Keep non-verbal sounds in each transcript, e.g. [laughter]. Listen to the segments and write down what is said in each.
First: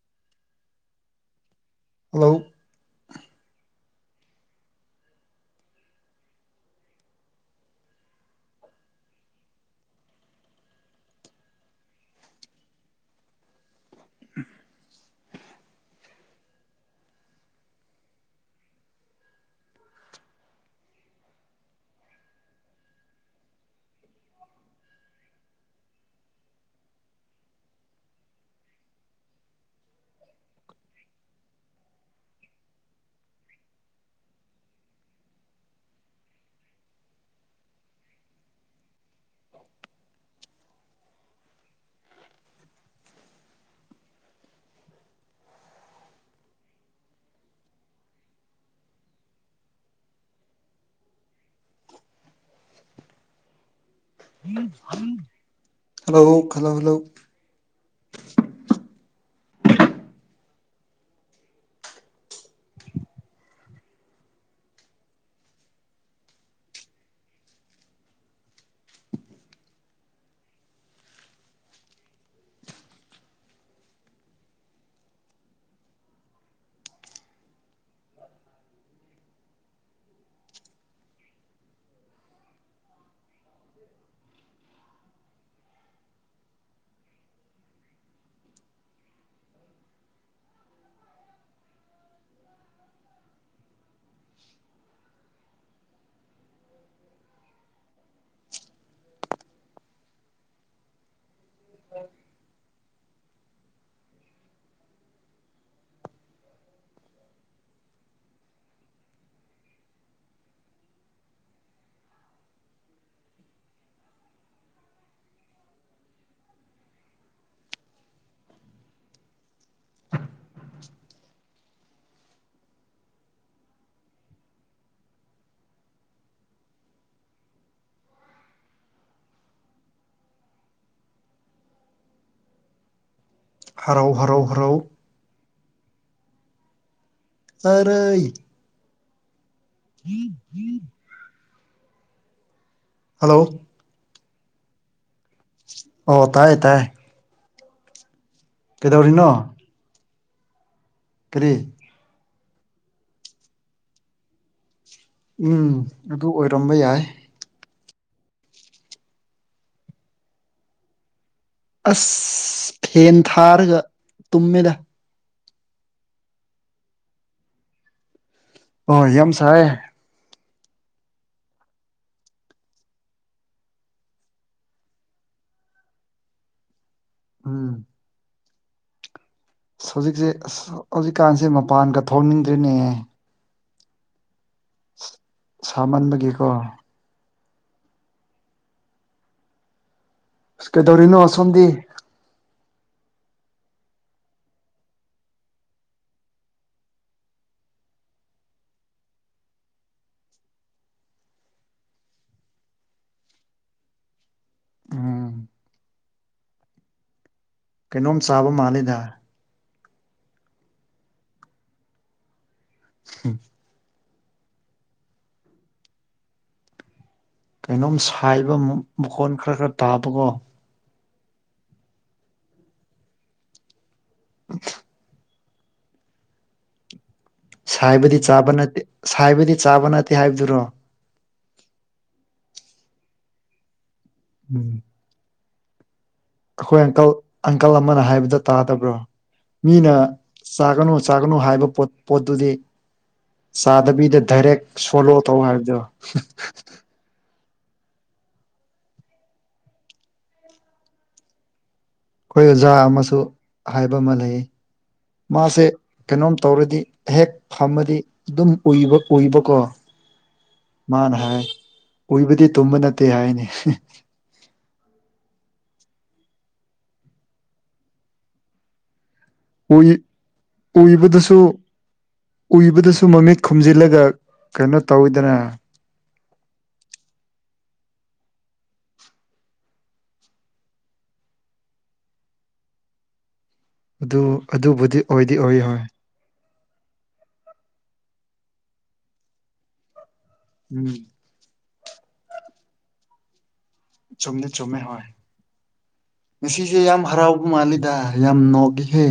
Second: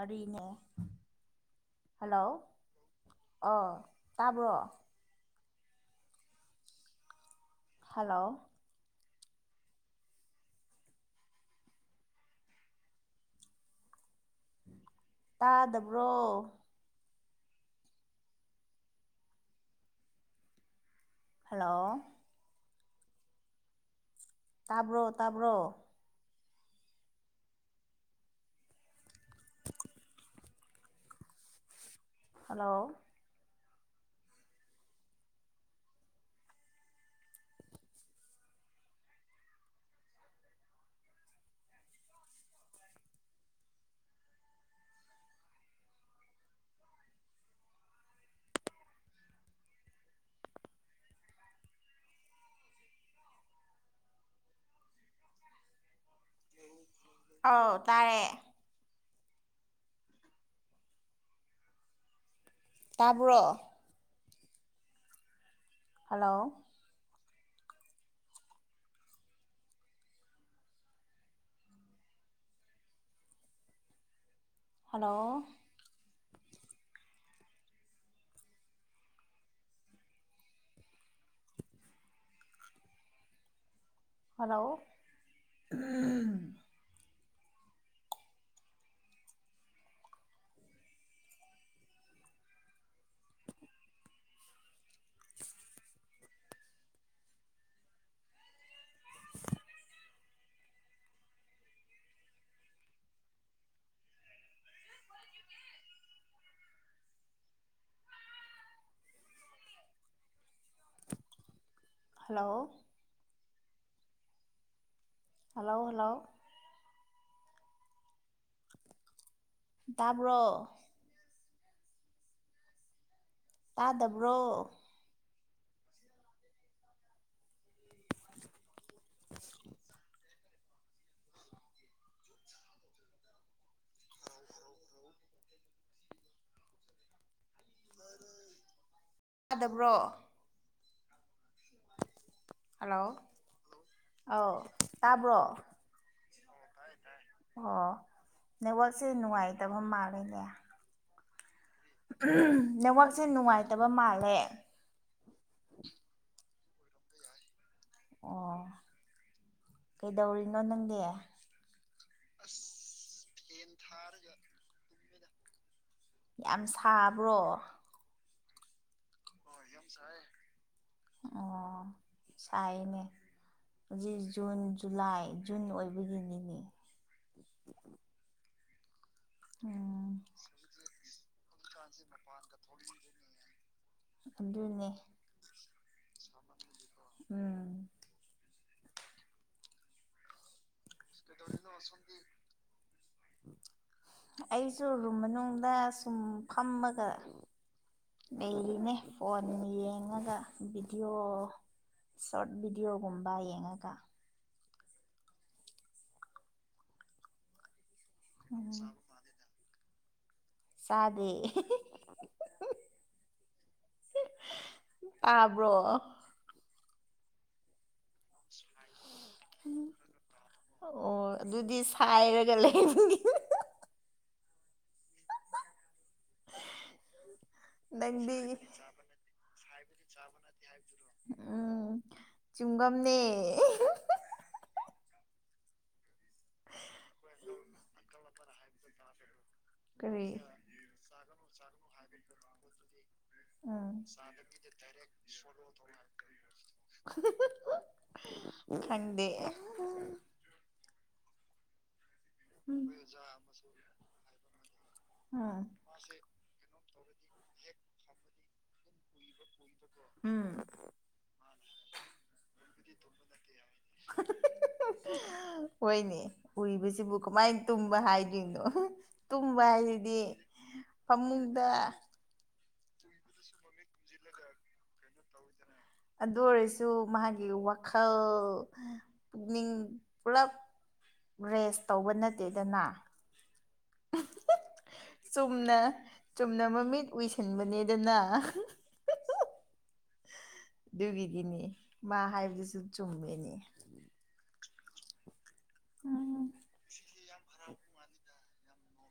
ꯑꯔꯤꯅꯦ hello ꯑꯥ ꯇꯥꯕ꯭ꯔꯣ hello ꯇꯥꯗꯕ꯭ꯔꯣ ꯍꯜꯂꯣ ꯇꯥꯕ꯭ꯔꯣ ꯇꯥꯕ꯭ꯔꯣ ꯍꯜꯂꯣ ꯍꯜꯂꯣ ꯍꯜꯂꯣ ꯍꯜꯂꯣ ꯑꯥꯎ ꯇꯥꯔꯦ ꯇꯥꯕ꯭ꯔꯣ hello hello hello [inaudible] hello hello hello ꯇꯥꯕ꯭ꯔꯣ ꯇꯥꯗꯕ꯭ꯔꯣ [inaudible] ꯍꯔꯥꯎ ꯍꯔꯥꯎ ꯍꯔꯥꯎ ꯆꯂꯩ ꯇꯗꯕ꯭ꯔꯣ ꯍꯜꯂꯣ ꯑꯥꯎ ꯇꯥꯕ꯭ꯔꯣ ꯑꯣ ꯇꯥꯏ ꯇꯥꯏ ꯑꯣ ꯅꯦꯠꯋꯥꯛꯁꯦ ꯅꯨꯡꯉꯥꯏꯇꯕ ꯃꯥꯜꯂꯦꯅꯦ ꯀ꯭ꯔꯤ ꯅꯦꯠꯋꯥꯛꯁꯦ ꯅꯨꯡꯉꯥꯏꯇꯕ ꯃꯥꯜꯂꯦ ꯎꯝ ꯑꯗꯨ ꯑꯣꯏꯔꯝꯕ ꯌꯥꯏ ꯑꯣ ꯀꯩꯗꯧꯔꯤꯅꯣ ꯅꯪꯗꯤ ꯑꯁ ꯐꯦꯟ ꯊꯥꯔꯒ ꯇꯨꯝꯃꯦꯗ ꯌꯥꯝ ꯁꯥꯕ꯭ꯔꯣ ꯑꯣ ꯌꯥꯝ ꯁꯥꯏꯌꯦ [inaudible] ꯑꯣ ꯁꯥꯏꯌꯦꯅꯦ ꯍꯧꯖꯤꯛ ꯖꯨꯟ ꯖꯨꯂꯥꯏ ꯖꯨꯟ ꯑꯣꯏꯕꯒꯤꯅꯤꯅꯦ ꯎꯝ ꯎꯝ ꯍꯧꯖꯤꯛꯁꯦ ꯑꯁ ꯍꯧꯖꯤꯛꯀꯥꯟꯁꯦ ꯃꯄꯥꯟꯒ ꯊꯣꯛꯅꯤꯡꯗ꯭ꯔꯦꯅꯦ ꯑꯗꯨꯅꯦ ꯁꯥꯃꯟꯕꯒꯤꯀꯣ ꯎꯝ ꯑꯁ ꯀꯩꯗꯧꯔꯤꯅꯣ ꯑꯁꯣꯝꯗꯤ ꯑꯩꯁꯨ ꯔꯨꯝ ꯃꯅꯨꯡꯗ ꯁꯨꯝ ꯐꯝꯃꯒ ꯂꯩꯔꯤꯅꯦ ꯐꯣꯟ ꯌꯦꯡꯉꯒ ꯚꯤꯗꯤꯑꯣ ꯁꯣꯔꯠ ꯚꯤꯗꯤꯑꯣꯒꯨꯝꯕ ꯌꯦꯡꯉꯒ ꯎꯝ ꯀꯩꯅꯣꯝ ꯆꯥꯕ ꯎꯝ ꯃꯥꯜꯂꯦꯗ ꯆꯥꯗꯦ ꯑꯦꯍꯦꯍꯦꯍꯦꯍꯦ ꯍꯝ ꯍꯝ ꯇꯥꯕ꯭ꯔꯣ ꯀꯩꯅꯣꯝ ꯁꯥꯏꯕ ꯃꯈꯣꯟ ꯈꯔ ꯈꯔ ꯇꯥꯕꯀꯣ ꯑꯣ ꯑꯗꯨꯗꯤ ꯁꯥꯏꯔꯒ ꯂꯩꯕꯒꯤꯅꯤ ꯍꯝꯍꯝ [unintelligible] ꯁꯥꯏꯕꯗꯤ ꯅꯪꯗꯤ ꯆꯥꯕ ꯅꯠꯇꯦ ꯁꯥꯏꯕꯗꯤ ꯆꯥꯕ ꯅꯠꯇꯦ ꯍꯥꯏꯕꯗꯨꯔꯣ ꯎꯝ ꯆꯨꯝꯒꯝꯅꯦ ꯑꯦꯍꯝꯍꯝ ꯎꯝ ꯑꯩꯈꯣꯏ ꯑꯪꯀꯜ ꯑꯪꯀꯜ ꯑꯃꯅ ꯍꯥꯏꯕꯗꯣ ꯇꯥꯗꯕ꯭ꯔꯣ ꯃꯤꯅ ꯀꯔꯤ ꯆꯥꯒꯅꯨ ꯆꯥ ꯒꯅꯨ ꯍꯥꯏꯕ ꯄꯣꯠ ꯄꯣꯠꯇꯨꯗꯤ ꯎꯝ ꯆꯥꯗꯕꯤꯗ ꯗꯥꯢꯔꯦꯛ ꯁꯣꯂꯣ ꯇꯧ ꯍꯥꯏꯕꯗꯨ ꯈꯪꯗꯦ ꯑꯍꯥꯍꯥ ꯑꯩꯈꯣꯏ ꯑꯣꯖꯥ ꯑꯃꯁꯨ ꯍꯥꯏꯕ ꯑꯃ ꯂꯩꯌꯦ ꯎꯝ ꯃꯥꯁꯦ ꯀꯩꯅꯣꯝ ꯇꯧꯔꯗꯤ ꯍꯦꯛ ꯐꯝꯃꯗꯤ ꯑꯗꯨꯝ ꯎꯏꯕ ꯎꯏꯕꯀꯣ ꯎꯝ ꯃꯥꯅ ꯍꯥꯏ ꯎꯏꯕꯗꯤ ꯇꯨꯝꯕ ꯅꯠꯇꯦ ꯍꯥꯏꯌꯦꯅꯤ ꯍꯦꯍꯦ ꯍꯥ ꯍꯣꯏꯅꯦ ꯎꯢꯕꯁꯤꯕꯨ ꯀꯃꯥꯏ ꯇꯨꯝꯕ ꯍꯥꯏꯗ꯭ꯣꯏꯅꯣ ꯑꯍꯥ ꯎꯏ ꯎꯏꯕꯗꯨꯁꯨ ꯐꯃꯨꯡꯗ ꯎꯏꯕꯗꯨꯁꯨ ꯁꯨꯨꯝ ꯃꯃꯤꯠ ꯈꯨꯝꯖꯤꯜꯂꯒ ꯀꯩꯅꯣ ꯇꯧꯋꯤꯗꯅ ꯑꯗꯨ ꯑꯣꯏꯔꯁꯨ ꯃꯥꯒꯤ ꯋꯥꯈꯜ ꯄꯨꯛꯅꯤꯡ ꯄꯨꯂꯞ ꯔꯦꯁ ꯇꯧꯕ ꯅꯠꯇꯦꯗꯅ ꯑꯗꯨ ꯑꯗꯨꯕꯨꯗꯤ ꯑꯣꯏꯗꯤ ꯑꯣꯏꯌꯦ ꯆꯨꯝꯅ ꯍꯣꯏ ꯆꯨꯝꯅ ꯃꯃꯤꯠ ꯎꯏꯁꯤꯟꯕꯅꯦꯗꯅ ꯑꯍꯥꯍꯥ ꯎꯝ ꯑꯗꯨꯒꯤꯒꯤꯅꯦ ꯃꯥ ꯍꯥꯏꯕꯗꯨꯁꯨ ꯆꯨꯝꯃꯦꯅꯦ ꯆꯨꯝꯗꯤ ꯆꯨꯝꯃꯦ ꯍꯣꯏ ꯎꯝ ꯉꯁꯤꯁꯦ ꯌꯥꯝ ꯍꯔꯥꯎꯕ ꯃꯥꯜꯂꯤꯗ ꯌꯥꯝ ꯌꯥꯝ ꯅꯣꯛꯢꯍꯦ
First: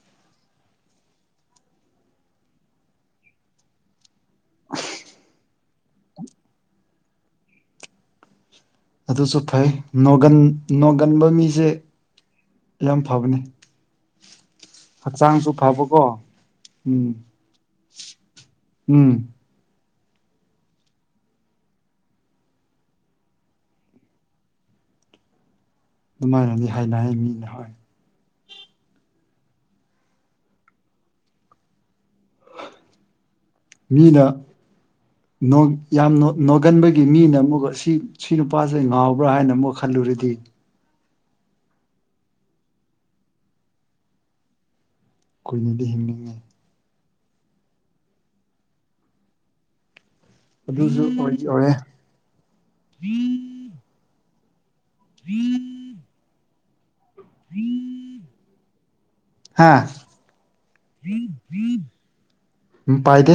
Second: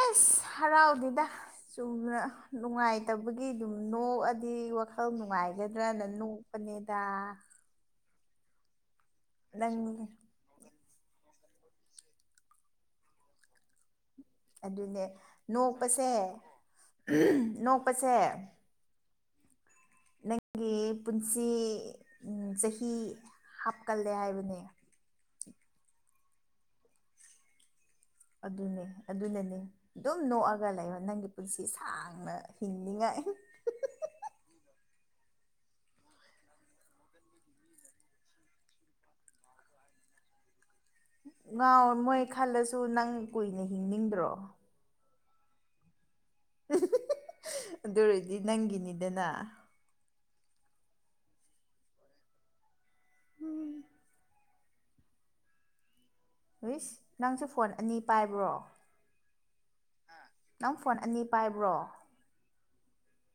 ꯑꯁ ꯍꯔꯥꯎꯗꯦꯗ ꯆꯨꯝꯅ ꯅꯨꯡꯉꯥꯏꯇꯕꯒꯤ ꯑꯗꯨꯝ ꯅꯣꯛꯑ ꯗꯤ ꯋꯥꯈꯜ ꯅꯨꯡꯉꯥꯏꯒꯗ꯭ꯔꯅ ꯅꯣꯛꯄꯅꯦꯗ ꯑꯗꯨꯁꯨ ꯐꯩ ꯅꯪ ꯅꯣꯡꯒꯟ ꯅꯣꯡꯒꯟꯕ ꯃꯤꯁꯦ ꯌꯥꯝ ꯐꯕꯅꯦ ꯑꯗꯨꯅꯦ ꯅꯣꯛꯄꯁꯦ ꯍꯝ ꯎꯝ ꯅꯣꯛꯄꯁꯦ ꯎꯝ ꯅꯪꯒꯤ ꯒꯤ ꯄꯨꯟꯁꯤ ꯆꯍꯤ ꯍꯥꯞꯀꯜꯂꯦ ꯍꯥꯏꯕꯅꯦ ꯑꯗꯨꯃꯥꯏꯅꯗꯤ ꯍꯥꯏꯅꯩꯌꯦ ꯃꯤꯅꯗꯤ ꯍꯣꯢ ꯑꯗꯨꯅꯦ ꯑꯗꯨꯅꯅꯦ ꯑꯗꯨꯝ ꯅꯣꯛꯑꯒ ꯂꯩꯔꯣ ꯅꯪꯒꯤ ꯄꯨꯟꯁꯤ ꯁꯥꯡ ꯑ ꯍꯤꯡꯅꯤꯉꯥꯏ ꯃꯤꯅ ꯅꯣꯛ ꯌꯥꯝ ꯅꯣꯒꯟꯕꯒꯤ ꯃꯤꯅ ꯑꯃꯨꯛ ꯁꯤ ꯁꯤ ꯅꯨꯄꯥꯁꯦ ꯉꯥꯎꯕ꯭ꯔꯥ ꯍꯥꯏꯅ ꯑꯃꯨꯛ ꯈꯜꯂꯨꯔꯗꯤ [inaudible] ꯉꯥꯎ ꯃꯣꯏ ꯈꯜꯂꯁꯨ ꯅꯪ ꯀꯨꯏꯅ ꯍꯤꯡꯅꯤꯡꯗ꯭ꯔꯣ ꯀꯨꯏꯅꯗꯤ ꯍꯤꯡꯅꯤꯡ ꯑꯗꯨ ꯑꯣꯏꯔꯗꯤ ꯅꯪꯒꯤꯅꯤꯗꯅ ꯑꯗꯨꯁꯨ ꯑꯣꯢꯗꯤ ꯑꯣꯏꯔꯦ [inaudible] ꯨꯏꯁ ꯅꯪꯁꯨ ꯐꯣꯟ ꯑꯅꯤ ꯄꯥꯏꯕ꯭ꯔꯣ ꯅꯪ ꯐꯣꯟ ꯑꯅꯤ ꯄꯥꯏꯕ꯭ꯔꯣ ꯎ ꯄꯥꯏꯗꯦ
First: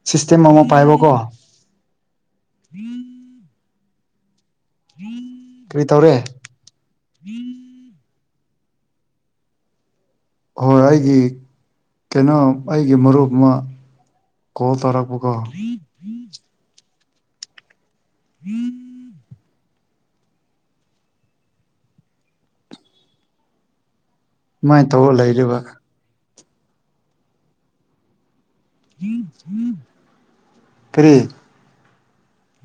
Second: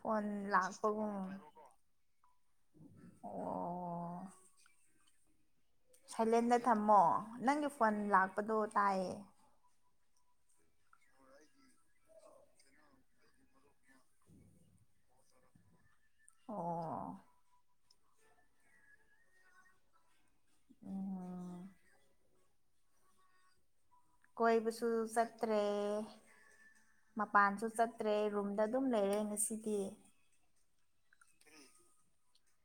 ꯐꯟ ꯁꯤꯁꯇꯦꯝ ꯑꯃ ꯄꯥꯏꯕꯀꯣ ꯂꯥꯛꯄꯒꯨꯝ ꯑꯣ ꯀꯔꯤ ꯇꯧꯔꯦ ꯁꯥꯏꯂꯦꯟꯗ ꯊꯝꯃꯣ ꯅꯪꯒꯤ ꯐꯣꯟ ꯂꯥꯛꯄꯗꯣ ꯇꯥꯏꯌꯦ ꯍꯣꯏ ꯑꯩꯒꯤ ꯀꯩꯅꯣ ꯑꯩꯒꯤ ꯃꯔꯨꯞ ꯑꯃ ꯀꯣꯜ ꯇꯧꯔꯛꯄ ꯀꯣ ꯑꯣ [inaudible] [inaudible] ꯀꯣꯏꯕꯁꯨ ꯑꯗꯨꯃꯥꯏꯅ ꯇꯧꯔ ꯆꯠꯇ꯭ꯔꯦ ꯂꯩꯔꯤꯕ ꯃꯄꯥꯟꯁꯨ ꯆꯠꯇ꯭ꯔꯦ ꯔꯨꯝꯗ ꯑꯗꯨꯝ ꯂꯩꯔꯦ ꯉꯁꯤꯗꯤ [inaudible] ꯀꯔꯤ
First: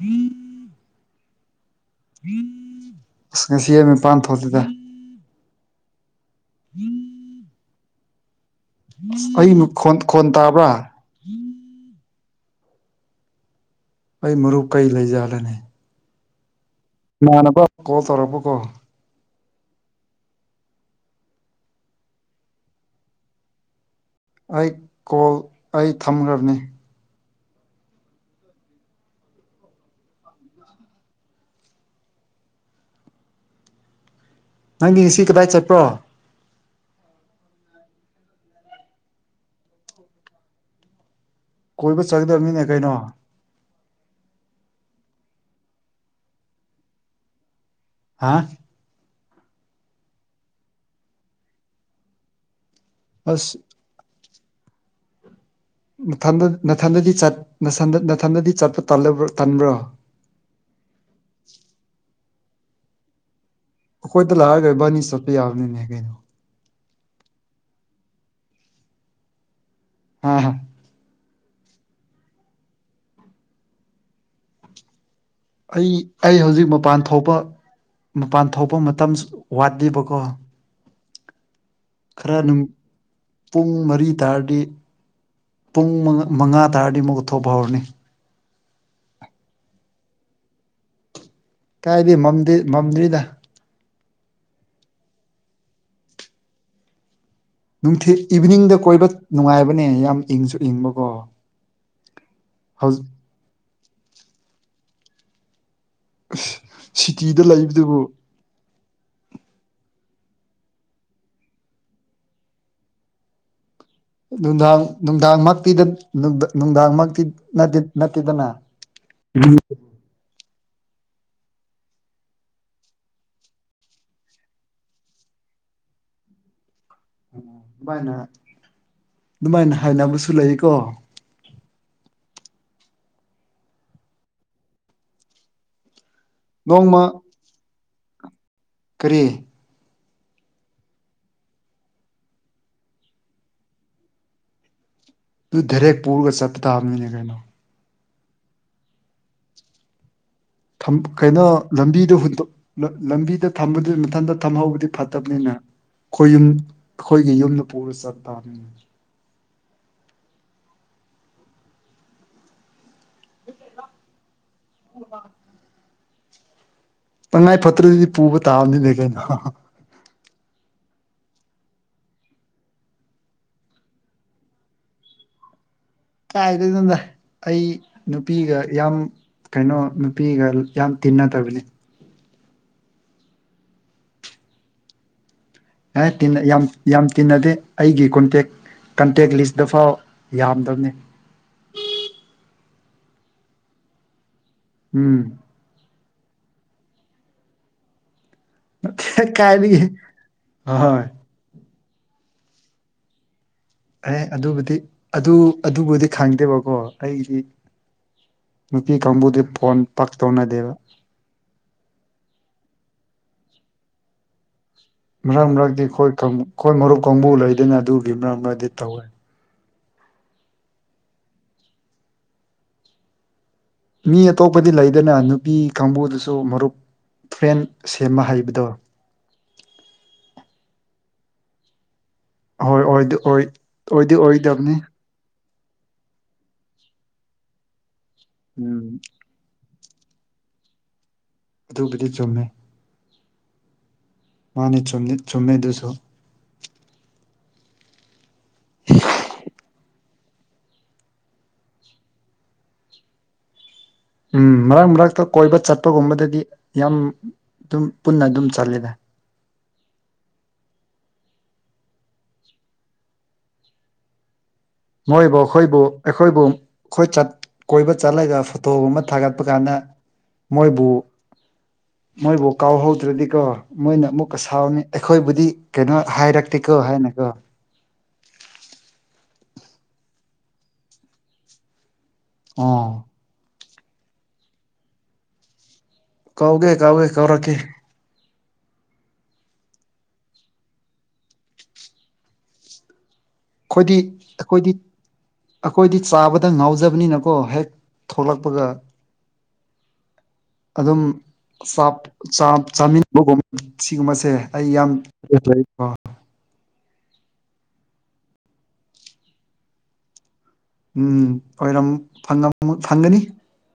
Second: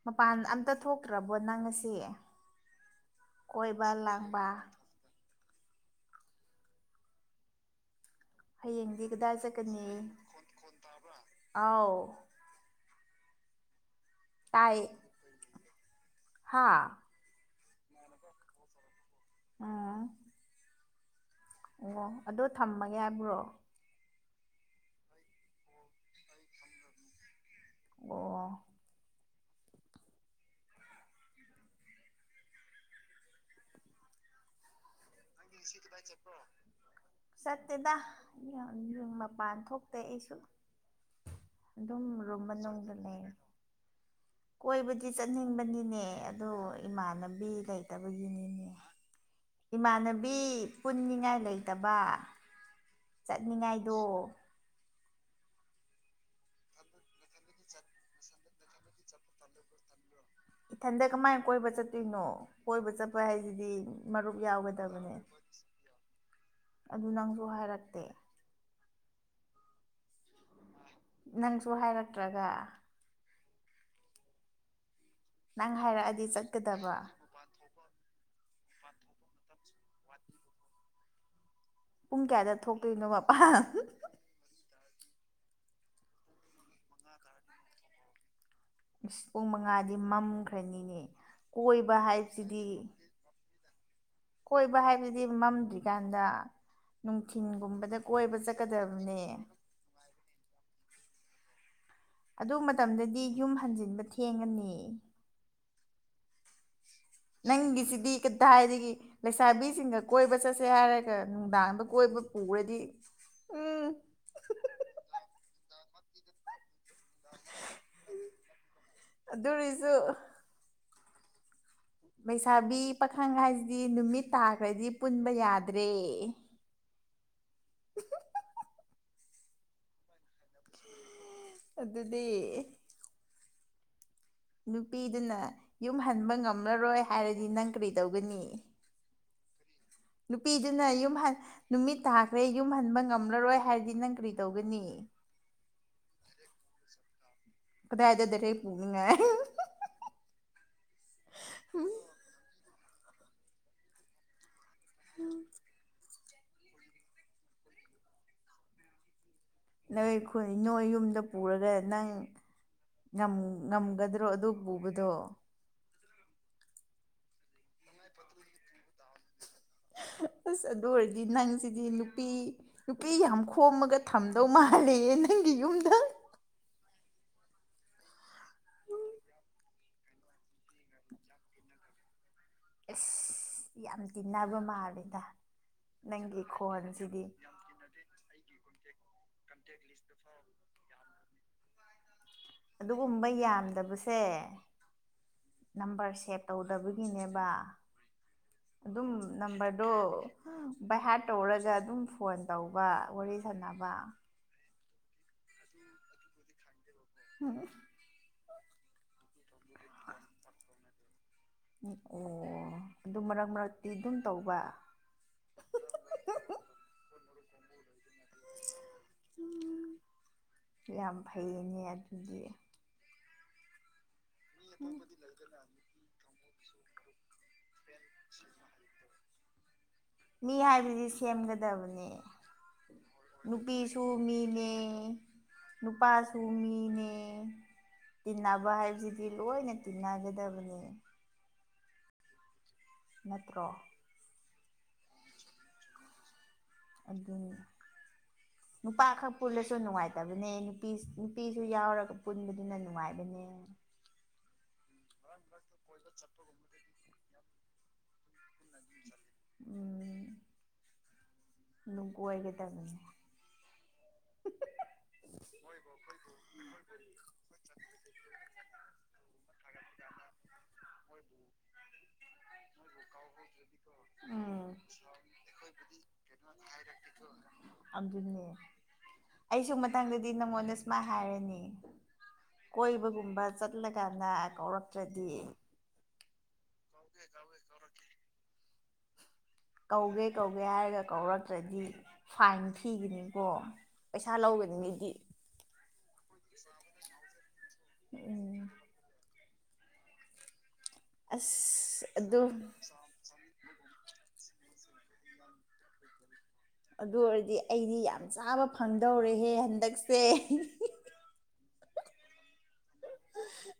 ꯃꯄꯥꯟ ꯑꯝꯇ ꯊꯣꯛꯇ꯭ꯔꯕꯣ ꯅꯪ ꯉꯁꯤ [inaudible] ꯉꯁꯤ ꯀꯣꯏꯕ ꯃꯄꯥꯟ ꯂꯥꯡꯕ ꯊꯣꯛꯇꯦꯗ [inaudible] ꯍꯌꯦꯡꯗꯤ ꯀꯗꯥꯏ ꯑꯩꯕꯨ ꯆꯠꯀꯅꯤ ꯈꯣꯟ ꯈꯣꯟ ꯇꯥꯕ꯭ꯔ ꯑꯥꯎ ꯑꯩ ꯃꯔꯨꯞ ꯇꯥꯏ ꯀꯩ ꯂꯩꯖꯥꯠꯂꯅꯦ ꯍꯥ ꯏꯃꯥꯟꯅꯕ ꯀꯣꯜ ꯇꯧꯔꯛꯄꯀꯣ ꯑꯥ ꯑꯣ ꯑꯗꯨ ꯊꯝꯃꯒꯦ ꯍꯥꯏꯕ꯭ꯔꯣ ꯑꯩ ꯀꯣꯜ ꯑꯩ ꯊꯝꯈ꯭ꯔꯕꯅꯤ ꯑꯣ ꯅꯪꯒꯤ ꯁꯤ [inaudible] ꯆꯠꯇꯦꯗ ꯌ ꯃꯄꯥꯟ ꯊꯣꯛꯇꯦ ꯑꯩꯁꯨ ꯑꯗꯨꯝ ꯀꯣꯏꯕ ꯔꯨꯝ ꯆꯠꯗꯝꯅꯤꯅꯦ ꯃꯅꯨꯡꯗ ꯀꯩꯅꯣ ꯂꯩ ꯀꯣꯏꯕꯗꯤ ꯆꯠꯅꯤꯡꯕꯅꯤꯅꯦ ꯑꯗꯨ ꯏꯃꯥꯟꯅꯕꯤ ꯂꯩ ꯍꯥ ꯏꯃꯥꯟꯅꯕꯤ ꯄꯨꯟꯅꯤꯡꯉꯥꯏ ꯂꯩꯇꯕ ꯑꯁ ꯆꯠꯅꯤꯡꯉꯥꯏꯗꯣ ꯅꯊꯟꯗ ꯅꯊꯟꯗ ꯆꯠ ꯅꯊꯟꯗꯗꯤ ꯆꯠꯄ ꯇꯟꯕ꯭ꯔꯣ ꯏꯊꯟꯗ ꯀꯃꯥꯏꯅ ꯀꯣꯏꯕ ꯆꯠꯇꯣꯏꯅꯣ ꯀꯣꯏꯕ ꯆꯠꯄ ꯍꯥꯏꯁꯦ ꯑꯩꯈꯣꯏꯗ ꯂꯥꯛꯑꯒ ꯏꯕꯥꯅꯤ ꯆꯠꯄ ꯌꯥꯕꯅꯤꯅꯦ ꯀꯩꯅꯣ ꯑꯗꯨ ꯅꯪꯁꯨ ꯍꯥꯏꯔꯛꯇꯦ ꯑ ꯍ ꯅꯪꯁꯨ ꯍꯥꯏꯔꯛꯇ꯭ꯔꯒ ꯅꯪ ꯑꯩ ꯍꯥꯏꯔꯛꯑꯗꯤ ꯑꯩ ꯍꯧꯖꯤꯛ ꯆꯠꯀꯗꯕ ꯃꯄꯥꯟ ꯊꯣꯛꯄ ꯃꯄꯥꯟ ꯊꯣꯛꯄ ꯃꯇꯝ ꯋꯥꯠꯂꯤꯕꯀꯣ ꯄꯨꯡ ꯈꯔ ꯀꯌꯥꯗ ꯅꯨꯃꯤ ꯊꯣꯛꯇꯣꯏꯅꯣ ꯃꯄꯥꯟ ꯄꯨꯡ ꯃꯔꯤ ꯇꯥꯔꯗꯤ ꯄꯨꯡ ꯃꯉꯥ ꯇꯥꯔꯗꯤ ꯑꯃꯨꯛꯊꯣꯛꯄ ꯍꯧꯔꯅꯤ ꯄꯨꯡ ꯃꯉꯥꯗꯤ ꯃꯝꯈ꯭ꯔꯅꯤꯅꯦ ꯀꯣꯏꯕ ꯀꯥꯏꯩ ꯃꯝꯗꯦ ꯍꯥꯏꯕꯁꯤꯗꯤ ꯃꯝꯗ꯭ꯔꯤꯗ ꯀꯣꯏꯕ ꯍꯥꯏꯕꯗꯤ ꯃꯝꯗ꯭ꯔꯤꯀꯥꯟꯗ ꯅꯨꯡꯊꯤꯟꯒꯨꯝꯕꯗ ꯅꯨꯡꯊꯤꯜ ꯀꯣꯏꯕ ꯏꯚꯤꯅꯤꯡꯗ ꯀꯣꯏꯕ ꯆꯠꯀꯗꯕꯅꯦ ꯅꯨꯡꯉꯥꯏꯕꯅꯦ ꯌꯥꯝ ꯏꯪꯁꯨ ꯏꯪꯕꯀꯣ ꯑꯗꯨ ꯍꯧꯖꯤꯛ ꯃꯇꯝꯗꯗꯤ ꯌꯨꯝ ꯍꯟꯖꯤꯟꯕ ꯊꯦꯡꯉꯅꯤ ꯁꯤꯇꯤꯗ ꯂꯩꯕꯗꯨꯕꯨ ꯅꯪꯒꯤꯁꯤꯗꯤ ꯀꯗꯥꯏꯗꯒꯤ ꯂꯩꯁꯥꯕꯤꯁꯤꯡꯒ ꯀꯣꯏꯕ ꯆꯠꯁꯦ ꯍꯥꯏꯔꯒ ꯅꯨꯡꯗꯥꯡꯗ ꯀꯣꯏꯕ ꯄꯨꯔꯗꯤ ꯎꯝ ꯅꯨꯡꯗꯥꯡ ꯅꯨꯡꯗꯥꯡꯃꯛꯇꯤꯅ ꯅꯨꯡꯗꯥꯡꯃꯛ ꯅꯠꯇꯤ ꯅꯠꯇꯦꯗꯅ [inaudible] ꯑꯗꯨꯔꯁꯨ ꯂꯩꯁꯥꯕꯤ ꯄꯥꯈꯪ ꯍꯥꯏꯁꯤꯗꯤ ꯅꯨꯃꯤꯠ ꯇꯥꯈ꯭ꯔꯗꯤ ꯄꯨꯟꯕ ꯌꯥꯗ꯭ꯔꯦ ꯑꯗꯨꯃꯥꯏꯅ ꯗꯨꯃꯥꯏꯅ ꯍꯥꯏꯅꯕꯁꯨ ꯂꯩꯀꯣ ꯑꯗꯨꯗꯤ ꯅꯨꯄꯤꯗꯨꯅ ꯌꯨꯝ ꯍꯟꯕ ꯅꯣꯡꯃ ꯉꯝꯔꯔꯣꯏ ꯍꯥꯏꯔꯗꯤ ꯅꯪ ꯀ꯭ꯔꯤ ꯇꯧꯒꯅꯤ ꯑꯦ ꯅꯨꯄꯤꯗꯨꯅ ꯌꯨꯝ ꯍꯟ ꯅꯨꯃꯤꯠ ꯇꯥꯈ꯭ꯔꯦ ꯌꯨꯝ ꯍꯟꯕ ꯉꯝꯂꯔꯣꯏ ꯍꯥꯏꯔꯗꯤ ꯅꯪ ꯀ꯭ꯔꯤ ꯇꯧꯒꯅꯤ ꯅꯠꯇꯦ ꯍꯦꯛ ꯄꯨꯔꯒ ꯆꯠꯄ ꯇꯥꯕꯅꯤꯅꯦ ꯀꯩꯅꯣ ꯀꯗꯥꯏꯗ ꯗꯥꯏꯔꯦꯛ ꯄꯨꯅꯤꯡꯉꯥꯏ [unintelligible] ꯊꯝ ꯀꯩꯅꯣ ꯂꯝꯕꯤꯗꯨ ꯍꯨꯟꯇꯣꯛ ꯂꯝꯕꯤꯗ ꯊꯝꯕꯗꯨ ꯃꯊꯟꯇ ꯊꯝꯍꯧꯕꯗꯤ ꯐꯠꯇꯕꯅꯤꯅ ꯈꯣꯏ ꯌꯨꯝ ꯈꯣꯏꯒꯤ ꯌꯨꯝꯗ ꯄꯨꯔ ꯆꯠ ꯇꯥꯝꯅꯤ ꯅꯣꯏꯈꯨꯟ ꯅꯣꯏ ꯌꯨꯝꯗ ꯄꯨꯔꯒ ꯅꯪ ꯉꯝ ꯉꯝꯒꯗ꯭ꯔꯣ ꯑꯗꯨ ꯄꯨꯕꯗꯣ ꯇꯪꯉꯥꯏ ꯐꯠꯇ꯭ꯔꯗꯤ ꯄꯨꯕ ꯇꯥꯕꯅꯤꯅꯦ ꯀꯩꯅꯣ ꯍꯥ ꯍꯥ ꯑꯁ ꯑꯗꯨ ꯑꯣꯏꯔꯗꯤ ꯅꯪꯁꯤꯗꯤ ꯅꯨꯄꯤ ꯅꯨꯄꯤ ꯌꯥꯝ ꯈꯣꯝꯃꯒ ꯊꯝꯗꯧ ꯃꯥꯜꯂꯤ ꯌꯦ ꯅꯪꯒꯤ ꯌꯨꯝꯗ ꯀꯥꯏꯗꯩꯅꯣꯗ ꯑꯩ ꯅꯨꯄꯤꯒ ꯌꯥꯝ ꯀꯩꯅꯣ ꯅꯨꯄꯤꯒ ꯌꯥꯝ ꯇꯤꯟꯅꯗꯕꯅꯤ ꯑꯁ ꯌꯥꯝ ꯇꯤꯟꯅꯕ ꯃꯥꯜꯂꯤꯗ ꯑꯩ ꯇꯤꯟ ꯌꯥꯝ ꯌꯥꯝ ꯇꯤꯟꯅꯗꯦ ꯑꯩꯒꯤ ꯀꯣꯟꯇꯦꯛ ꯀꯟꯇꯦꯛ ꯂꯤꯁꯇꯐꯥꯎ ꯌꯥꯝꯗꯕꯅꯤ ꯑꯗꯨꯒꯨꯝꯕ ꯌꯥꯝꯗꯕꯁꯦ ꯎꯝ ꯅꯝꯕꯔ ꯁꯦꯞ ꯇꯧꯗꯕꯒꯤꯅꯦꯕ ꯗꯨꯝ ꯀꯥꯏꯗꯒꯤ ꯅꯝꯕꯔꯗꯣ ꯍꯣꯏ ꯕꯥꯏꯍꯥꯠ ꯇꯧꯔꯒ ꯑꯗꯨꯝ ꯐꯣꯟ ꯇꯧꯕ ꯋꯥꯔꯤ ꯁꯥꯟꯅꯕ ꯑꯦ ꯑꯗꯨꯕꯨꯗꯤ ꯑꯗꯨ ꯑꯗꯨꯕꯨꯗꯤ ꯈꯪꯗꯦꯕꯀꯣ ꯑꯩꯗꯤ ꯅꯨꯄꯤ ꯀꯥꯡꯕꯨꯗꯤ ꯐꯣꯟ ꯄꯥꯛ ꯇꯧꯅꯗꯦꯕ ꯑꯣ ꯑꯗꯨ ꯃꯔꯛ ꯃꯔꯛꯇꯤ ꯑꯗꯨꯝ ꯇꯧꯕ ꯃꯔꯛ ꯃꯔꯛꯇꯤ ꯈꯣꯏ ꯀꯥꯡ ꯈꯣꯏ ꯃꯔꯨꯞ ꯀꯥꯡꯕꯨ ꯂꯩꯗꯩꯅꯦ ꯑꯗꯨꯒꯤ ꯃꯔꯛ ꯃꯔꯛꯗꯤ ꯇꯧꯋꯦ ꯌꯥꯝ ꯐꯩꯌꯦꯅꯦ ꯑꯗꯨꯗꯤ ꯃꯤ ꯑꯇꯣꯞꯄꯗꯤ ꯂꯩꯗꯅ ꯅꯨꯄꯤ ꯀꯥꯡꯕꯨꯗꯨꯁꯨ ꯃꯔꯨꯞ ꯐ꯭ꯔꯦꯟ ꯁꯦꯝꯕ ꯍꯩꯕꯗꯣ ꯃꯤ ꯍꯥꯏꯕꯗꯤ ꯁꯦꯝꯒꯗꯕꯅꯦ ꯍꯣꯏ ꯑꯣꯏꯗꯤ ꯑꯣꯏ ꯅꯨꯄꯤꯁꯨ ꯑꯣꯏꯗꯤ ꯃꯤꯅꯦ ꯑꯣꯏꯗꯕꯅꯦ ꯅꯨꯄꯥꯁꯨ ꯃꯤꯅꯦ ꯇꯤꯟꯅꯕ ꯎꯝ ꯍꯥꯏꯕꯁꯤꯗꯤ ꯂꯣꯏꯅ ꯇꯤꯅꯥꯒꯗꯕꯅꯦ ꯑꯗꯨꯕꯨꯗꯤ ꯆꯨꯝꯃꯦ ꯅꯠꯇ꯭ꯔꯣ ꯃꯥꯅꯦ ꯆꯨꯝꯅꯤ ꯆꯨꯝꯃꯦꯗꯨꯁ ꯨ ꯑꯗꯨꯅꯤ [inaudible] ꯅꯨꯄꯥꯈꯛ ꯄꯨꯜꯂꯁꯨ ꯅꯨꯡꯉꯥꯏꯇꯕꯅꯦꯄꯤ ꯅꯨꯄꯤ ꯅꯨꯄꯤꯁꯨ ꯌꯥꯎꯔꯒ ꯄꯨꯟꯕꯗꯨꯅ ꯅꯨꯡꯉꯥꯏꯕꯅꯦ ꯎꯝ ꯃꯔꯛ ꯃꯔꯛꯇ ꯀꯣꯏꯕ ꯆꯠꯄꯒꯨꯝꯕꯗꯗꯤ ꯌꯥꯝ ꯗꯨꯝ ꯄꯨꯟꯅ ꯑꯗꯨꯝ ꯆꯠꯂꯦꯗ ꯎꯝ [unintelligible] ꯀꯣꯏꯒꯗꯕꯅꯦ ꯃꯣꯏꯕꯨ ꯈꯣꯏꯕꯨ ꯑꯩꯈꯣꯏꯕꯨ ꯈꯣꯏ ꯆꯠ ꯀꯣꯏꯕ ꯆꯠꯂꯒ ꯐꯣꯇꯣꯒꯨꯝꯕ ꯊꯥꯒꯠꯄ ꯀꯥꯟꯗ ꯃꯣꯏꯕꯨ ꯃꯣꯏꯕꯨ ꯀꯥꯎꯍꯧꯗ꯭ꯔꯗꯤꯀꯣ ꯃꯣꯏꯅ ꯑꯃꯨꯛꯀ ꯁꯥꯎꯅꯤ ꯑꯩꯈꯣꯏꯕꯨꯗꯤ ꯀꯩꯅꯣ ꯍꯥꯏꯔꯛꯇꯦꯀꯣ ꯍꯥꯏꯅꯀꯣ [inaudible] ꯗꯨꯅꯦ ꯑꯩꯁꯨ ꯃꯇꯥꯡꯗꯗꯤ ꯅꯪꯉꯣꯟꯗ ꯁꯨꯃꯥꯏ ꯍꯥꯏꯔꯅꯤ ꯑꯣ ꯀꯣꯏꯕꯒꯨꯝꯕ ꯆꯠꯂꯀꯥꯟꯗ ꯀꯧꯔꯛꯇ꯭ꯔꯗꯤ ꯀꯧꯒꯦ ꯀꯥꯎꯒꯦ ꯀꯧꯔꯛꯀꯦ ꯀꯧꯒꯦ ꯀꯧꯒꯦ ꯍꯥꯏꯔꯒ ꯀꯧꯔꯛꯇ꯭ꯔꯗꯤ ꯐꯥꯏꯟ ꯊꯤꯒꯤꯅꯤ ꯑꯣ ꯑꯩꯈꯣꯏꯗꯤ ꯄꯩꯁꯥ ꯑꯩꯈꯣꯏꯗꯤ ꯂꯧꯒꯅꯤ ꯑꯩꯗꯤ ꯑꯩꯈꯣꯏꯗꯤ ꯆꯥꯕꯗ ꯉꯥꯎꯖꯕꯅꯤꯅꯀꯣ ꯍꯦꯛ ꯎꯝ ꯊꯣꯛꯂꯛꯄꯒ ꯑꯗꯨꯝ ꯆꯥꯞ ꯑꯁ ꯑꯗꯨ ꯆ ꯥ ꯆꯥꯃꯤꯟꯕꯒꯨꯝ ꯁꯤꯒꯨꯝꯕꯁꯦ ꯑꯩ ꯌꯥꯝ ꯕꯦꯠ ꯂꯩꯀꯣ ꯑꯗꯨ ꯑꯣꯏꯔꯗꯤ ꯑꯩꯗꯤ ꯌꯥꯝ ꯆꯥꯕ ꯐꯪꯗꯧꯔꯦꯍꯦ ꯍꯟꯗꯛꯁꯦ ꯎꯝ ꯑꯣꯏꯔꯝ ꯐꯪꯪꯉꯝ ꯐꯪꯒꯅꯤ